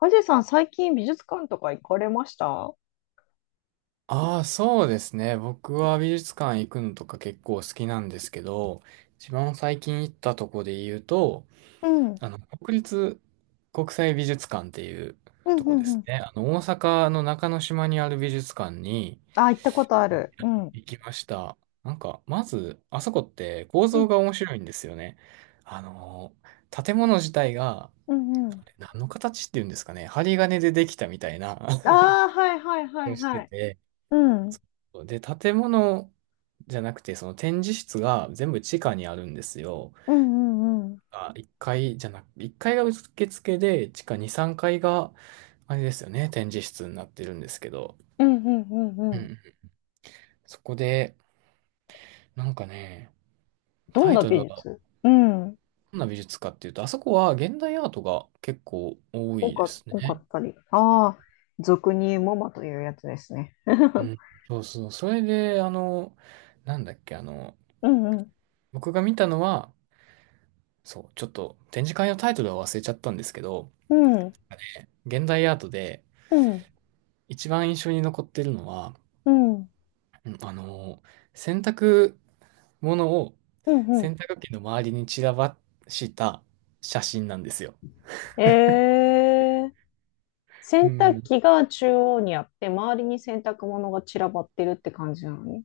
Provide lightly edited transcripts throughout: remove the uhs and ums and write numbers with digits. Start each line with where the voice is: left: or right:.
left: はじさん、最近美術館とか行かれました？
right: ああ、そうですね。僕は美術館行くのとか結構好きなんですけど、一番最近行ったとこで言うと、
left: うん。うん
right: 国立国際美術館っていう
left: う
right: とこで
left: んう
right: す
left: ん。
right: ね。大阪の中之島にある美術館に
left: あ、行ったことある。うん。う
right: 行きました。なんか、まず、あそこって構造が
left: ん
right: 面白いんですよね。あの、建物自体が、
left: うんうん。
right: あれ何の形っていうんですかね。針金でできたみたいな
left: ああー、はいはいは
right: を
left: い
right: して
left: はい。
right: て、
left: うん。
right: で、建物じゃなくて、その展示室が全部地下にあるんですよ。
left: うんうんうん。
right: あ、1階じゃなく、1階が受付で、地下2、3階がいが、あれですよね、展示室になってるんですけど。
left: うんうんうんう
right: う
left: ん。
right: ん。そこで、なんかね、
left: ど
right: タ
left: ん
right: イ
left: な
right: トル
left: 美
right: は、
left: 術、うん。
right: どんな美術かっていうと、あそこは現代アートが結構多いです
left: 多か
right: ね。
left: ったり。ああ、俗に言うモマというやつですね。
right: う ん。そうそう。それで、なんだっけ、
left: うん。うん。
right: 僕が見たのは、そう、ちょっと展示会のタイトルは忘れちゃったんですけど、
left: うん。
right: 現代アートで、
left: うん。
right: 一番印象に残ってるのは、
left: うん。
right: うんあの、洗濯物を
left: うん。うん。
right: 洗濯機の周りに散らばした写真なんですよ。
left: えー、
right: う
left: 洗濯
right: ん。
left: 機が中央にあって、周りに洗濯物が散らばってるって感じなのね？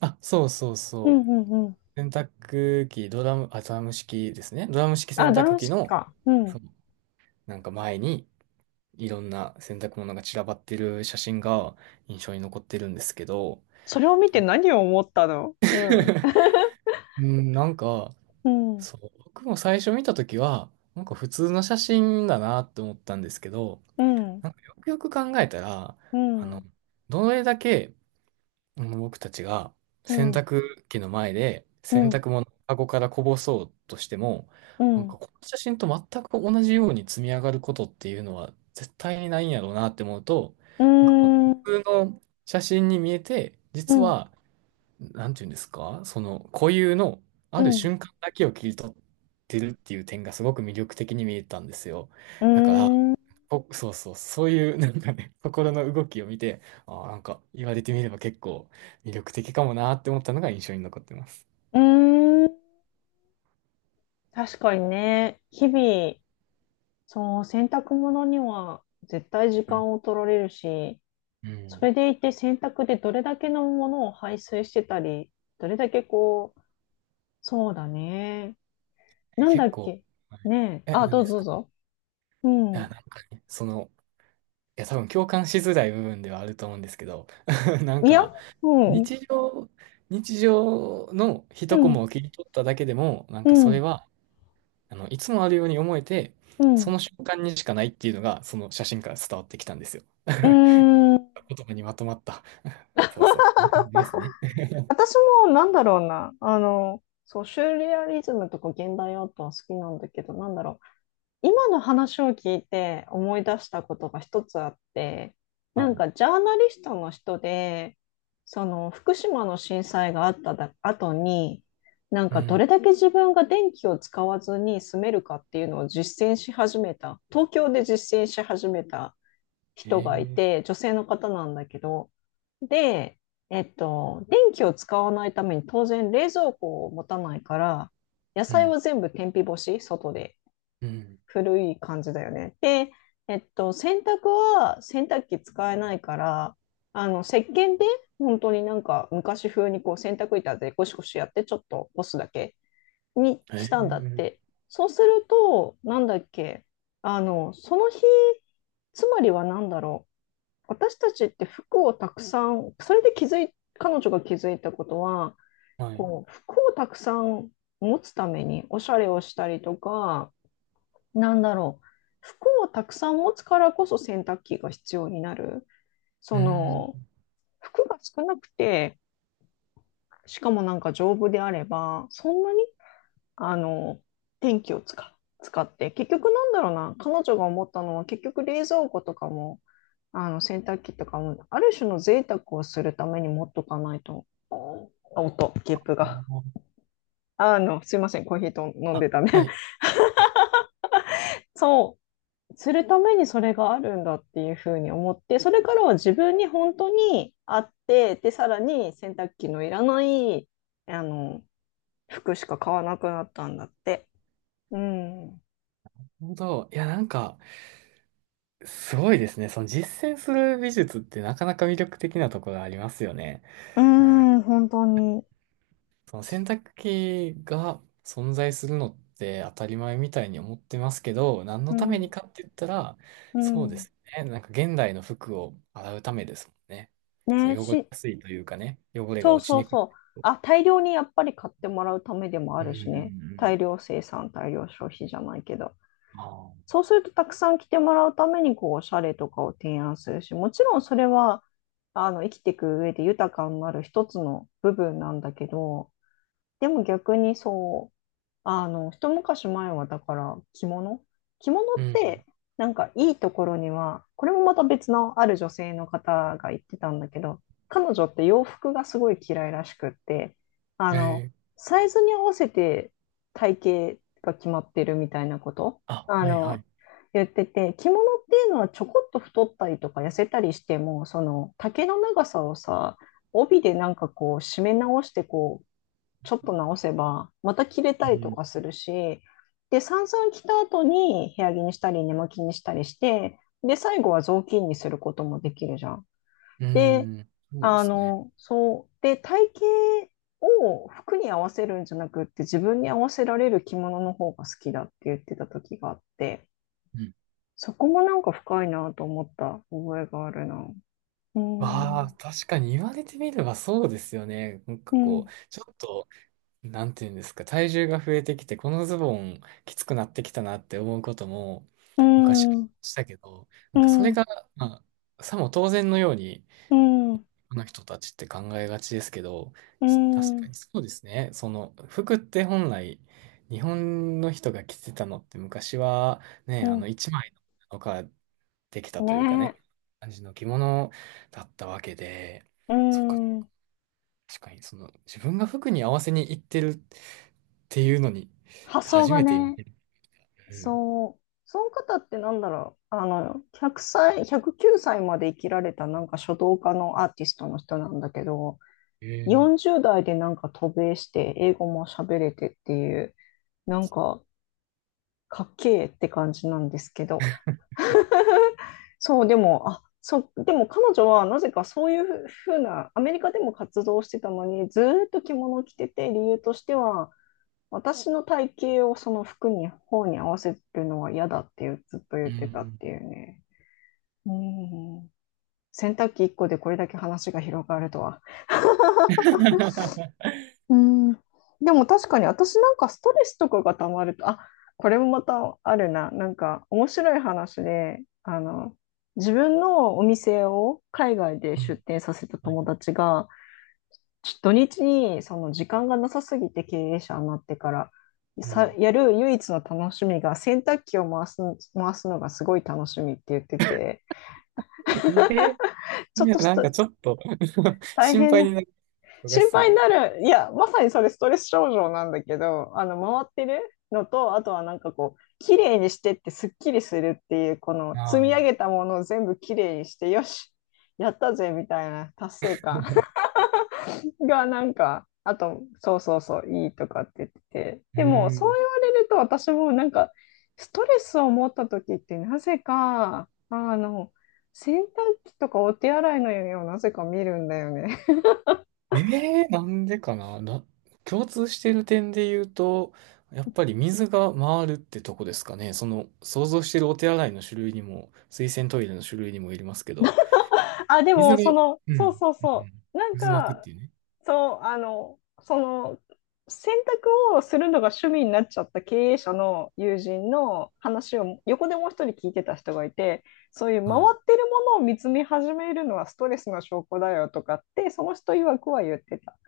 right: あ、そうそう
left: うん
right: そ
left: うんうん。
right: う。洗濯機、ドラム、あ、ドラム式ですね。ドラム式洗
left: あ、ドラ
right: 濯
left: ム
right: 機
left: 式
right: の、
left: か。う
right: そ
left: ん。
right: う、なんか前にいろんな洗濯物が散らばってる写真が印象に残ってるんですけど、
left: それを見て何を思ったの？うん。
right: うん、なんか、
left: うん。
right: そう、僕も最初見たときは、なんか普通の写真だなって思ったんですけど、
left: うん。
right: なんかよくよく考えたら、
left: う
right: あの、
left: ん。
right: どれだけ僕たちが
left: う
right: 洗
left: ん。
right: 濯機の前で
left: う
right: 洗
left: ん。
right: 濯物をカゴからこぼそうとしても、
left: う
right: なんか
left: ん。
right: この写真と全く同じように積み上がることっていうのは絶対にないんやろうなって思うと、
left: う
right: なんかこの
left: ん。
right: 普通の写真に見えて、
left: う
right: 実
left: ん。
right: は、なんていうんですか、その固有の
left: う
right: ある
left: ん。うん。
right: 瞬間だけを切り取ってるっていう点がすごく魅力的に見えたんですよ。
left: う
right: だから、
left: ん
right: そうそう、そういう なんかね、心の動きを見て、ああ、なんか言われてみれば結構魅力的かもなって思ったのが印象に残ってます。
left: うん。確かにね。日々、その洗濯物には絶対時
right: うん。
left: 間を取られるし、
right: う
left: そ
right: ん
left: れでいて洗濯でどれだけのものを排水してたり、どれだけこう、そうだね。なんだ
right: 結
left: っ
right: 構、
left: け。
right: はい、
left: ねえ。あ、
right: 何
left: ど
right: で
left: うぞ
right: す
left: どう
right: か？
left: ぞ。う
right: あ、なん
left: ん。
right: かね、いや、多分共感しづらい部分ではあると思うんですけど、なん
left: い
right: か、
left: や、うん、うん、
right: 日常、日常の一コマを切り取っただけでも、なん
left: う
right: かそれ
left: ん、
right: は、いつもあるように思えて、
left: う
right: そ
left: ん。
right: の瞬間にしかないっていうのが、その写真から伝わってきたんですよ。
left: うー ん、
right: 言葉にまとまった。そうそう。こんな感じですね。
left: 私 もなんだろうな、そう、シューレアリズムとか現代アートは好きなんだけど、なんだろう、今の話を聞いて思い出したことが一つあって、
right: は
left: なん
right: い。
left: かジャーナリストの人で、その福島の震災があっただ後に、なん
right: う
left: かど
right: ん。
left: れだけ自分が電気を使わずに住めるかっていうのを実践し始めた、東京で実践し始めた
right: へ
left: 人がい
right: え、
left: て、女性の方なんだけど、で、えっと、電気を使わないために当然冷蔵庫を持たないから、野
right: う
left: 菜
right: ん、
left: は全部天日干し、外で。
right: うん。
left: 古い感じだよね。で、えっと、洗濯は洗濯機使えないから、石鹸で本当になんか昔風にこう洗濯板でゴシゴシやってちょっと干すだけに
right: へえ、
left: したんだっ
right: うん。
left: て。そうすると、なんだっけ、その日、つまりはなんだろう。私たちって服をたくさん、それで気づい、彼女が気づいたことは、
right: はい。
left: こう、服をたくさん持つためにおしゃれをしたりとか、なんだろう、服をたくさん持つからこそ洗濯機が必要になる。そ
right: う
left: の、
right: ん。
left: 服が少なくて、しかもなんか丈夫であれば、そんなにあの、電気を使、使って、結局なんだろうな、彼女が思ったのは、結局冷蔵庫とかも、洗濯機とかも、ある種の贅沢をするために持っとかないと、あ音、ゲップが。すいません、コーヒーと飲ん
right: あ、
left: でたね。
right: は い。
left: そう、するためにそれがあるんだっていうふうに思って、それからは自分に本当にあって、で、さらに洗濯機のいらない、あの、服しか買わなくなったんだって。うん。
right: なるほど。いや、なんか、すごいですね。その実践する美術ってなかなか魅力的なところがありますよね。
left: うーん、本当に。
right: その洗濯機が存在するのって当たり前みたいに思ってますけど、何
left: う
right: のため
left: ん。
right: にかって言ったら、
left: う
right: そうで
left: ん。
right: すね。なんか現代の服を洗うためですもんね。そ
left: ね、
right: の汚れ
left: し、
right: やすいというかね、汚れが
left: そう
right: 落ち
left: そう
right: にくい。
left: そう。あ、大量にやっぱり買ってもらうためでもあ
right: うんうん
left: る
right: う
left: しね。大
right: ん。
left: 量生産、大量消費じゃないけど。
right: ああ、
left: そうするとたくさん来てもらうために、こう、おしゃれとかを提案するし、もちろんそれは、生きていく上で豊かになる一つの部分なんだけど、でも逆にそう、一昔前はだから着物
right: う
left: って、
right: ん。
left: なんかいいところには、これもまた別のある女性の方が言ってたんだけど、彼女って洋服がすごい嫌いらしくって、あの、
right: ええ、
left: サイズに合わせて体型が決まってるみたいなこと、
right: あ、はいはい。
left: 言ってて、着物っていうのはちょこっと太ったりとか痩せたりしても、その丈の長さをさ、帯でなんかこう締め直してこうちょっと直せば、また着れ
right: う
left: たりと
right: ん。
left: かするし、で、散々着た後に部屋着にしたり、寝巻きにしたりして、で、最後は雑巾にすることもできるじゃん。
right: う
left: で、
right: ん。そうですね。
left: そう。で、体型を服に合わせるんじゃなくって自分に合わせられる着物の方が好きだって言ってた時があって、
right: うん。
left: そこもなんか深いなと思った覚えがあるな。うー
right: ああ、
left: ん、
right: 確かに言われてみればそうですよね。なんか
left: う
right: こ
left: ん、
right: う、ちょっと、なんていうんですか、体重が増えてきて、このズボンきつくなってきたなって思うことも
left: う
right: 昔は
left: ん、
right: したけど、
left: う
right: なんかそれ
left: ん、
right: が、まあ、さも当然のように、
left: うん、
right: の人たちって考えがちですけど、
left: う
right: 確か
left: ん、
right: にそうですね。その服って本来日本の人が着てたのって昔は
left: う
right: ね、
left: ん。
right: 一枚の布かできたというかね、
left: ねえ。
right: 感じの着物だったわけで、
left: うー
right: そっか、
left: ん、
right: 確かにその自分が服に合わせに行ってるっていうのに
left: 発想
right: 初
left: が
right: めて今、
left: ね、
right: うん
left: そう、その方ってなんだろう、100歳、109歳まで生きられたなんか書道家のアーティストの人なんだけど、
right: えー
left: 40代でなんか渡米して英語も喋れてっていう、なんかかっけえって感じなんですけど、そう、でも、あ、そう、でも彼女はなぜかそういうふうな、アメリカでも活動してたのに、ずーっと着物を着てて、理由としては、私の体型をその服に、方に合わせるのは嫌だっていうずっと
right: う
left: 言ってたっ
right: ん
left: ていうね。うん。洗濯機1個でこれだけ話が広がるとは。うん。でも確かに私なんかストレスとかがたまると、あ、これもまたあるな。なんか面白い話で、自分のお店を海外で
right: う
left: 出
right: ん
left: 店させた
right: はい
left: 友
right: はい
left: 達が、土日にその時間がなさすぎて経営者になってから
right: う
left: さ、
right: ん
left: やる唯一の楽しみが洗濯機を回す、回すのがすごい楽しみって言ってて、
right: え
left: ちょ
right: い
left: っ
right: や、
left: とし
right: なん
left: た
right: かちょっと
left: 大
right: 心
left: 変
right: 配に
left: な、
right: なる人がし
left: 心
right: そう
left: 配に
right: で。
left: なる、いや、まさにそれストレス症状なんだけど、回ってるのと、あとはなんかこう、綺麗にしてってすっきりするっていう、この
right: あ
left: 積み
right: あ。う
left: 上げたものを全部綺麗にして、よし、やったぜみたいな達成感。がなんか、あと、そうそうそう、いいとかって言ってて、
right: ー
left: でも、そう
right: ん。
left: 言われると、私もなんか、ストレスを持った時って、なぜか、洗濯機とかお手洗いの夢をなぜか見るんだよね。
right: ええ、なんでかな、共通してる点で言うと、やっぱり水が回るってとこですかね。想像してるお手洗いの種類にも、水洗トイレの種類にもよりますけど、
left: あ、で
right: 水
left: も、そ
right: が、
left: の、
right: うん、うん
left: そうそうそう、なん
right: うん渦巻くっ
left: か、
right: ていうね。
left: そう、その、選択をするのが趣味になっちゃった経営者の友人の話を横でもう一人聞いてた人がいて、そういう回
right: はい。
left: ってるものを見つめ始めるのはストレスの証拠だよとかって、その人曰くは言ってた。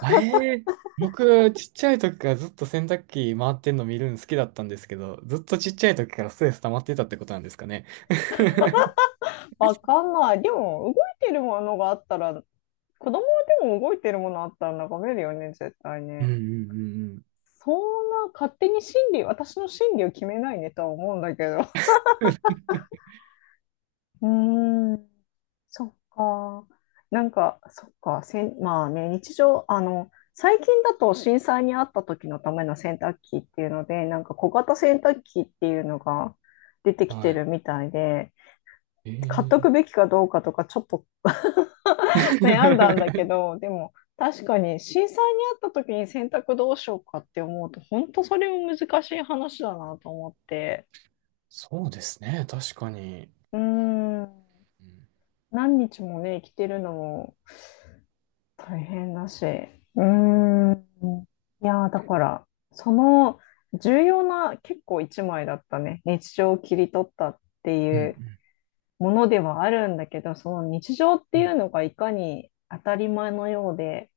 right: あ、ええ、僕、ちっちゃい時からずっと洗濯機回ってんの見るの好きだったんですけど、ずっとちっちゃい時からストレス溜まってたってことなんですかね？
left: わかんない。でも、動いてるものがあったら、子供でも動いてるものあったら眺めるよね、絶対
right: うんう
left: ね。
right: んうんうん。
left: そんな勝手に心理、私の心理を決めないねとは思うんだけど。うーん。そっか。なんか、そっか。せん、まあね、日常、最近だと震災にあった時のための洗濯機っていうので、なんか小型洗濯機っていうのが出てきて
right: はい。
left: るみたいで、
right: え
left: 買っとくべきかどうかとかちょっと 悩んだんだ
right: え
left: け ど、でも確かに震災にあった時に洗濯どうしようかって思うと、本当それも難しい話だなと思って。
right: そうですね。確かに。
left: うーん。
right: うん、
left: 何日もね、生きてるのも大変だし。うーん。いやー、だから、その重要な結構一枚だったね。日常を切り取ったって
right: う
left: いう
right: ん。
left: ものではあるんだけど、その日常っ
right: う
left: てい
right: ん
left: うのがいかに当たり前のようで、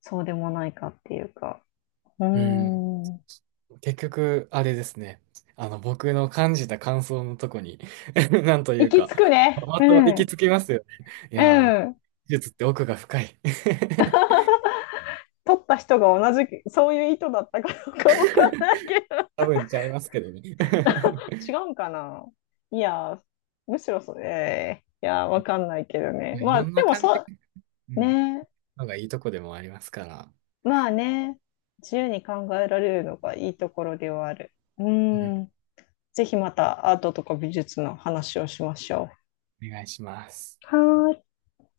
left: そうでもないかっていうか。うー
right: うん
left: ん。
right: 結局、あれですね。僕の感じた感想のとこに なんとい
left: 行
right: う
left: き
right: か、
left: 着くね。
right: ま
left: う
right: た行き
left: ん。
right: 着きますよね。い
left: う
right: やー、
left: ん。
right: 技術って奥が深い。
left: 取った人が同じ、そういう意図だったかどうかわかんないけど。
right: 多分ちゃいますけどね。
left: 違うんかな。いや、むしろそれ、いや、わかんないけどね。
right: まあい
left: まあ、
right: ろん
left: で
right: な
left: も
right: 感じ、
left: そ
right: う
left: う、
right: ん、
left: ね、
right: のがいいとこでもありますから、
left: まあね、自由に考えられるのがいいところではある。う
right: うん、
left: ん、ぜひまたアートとか美術の話をしましょ
right: お願いします。
left: う。はーい。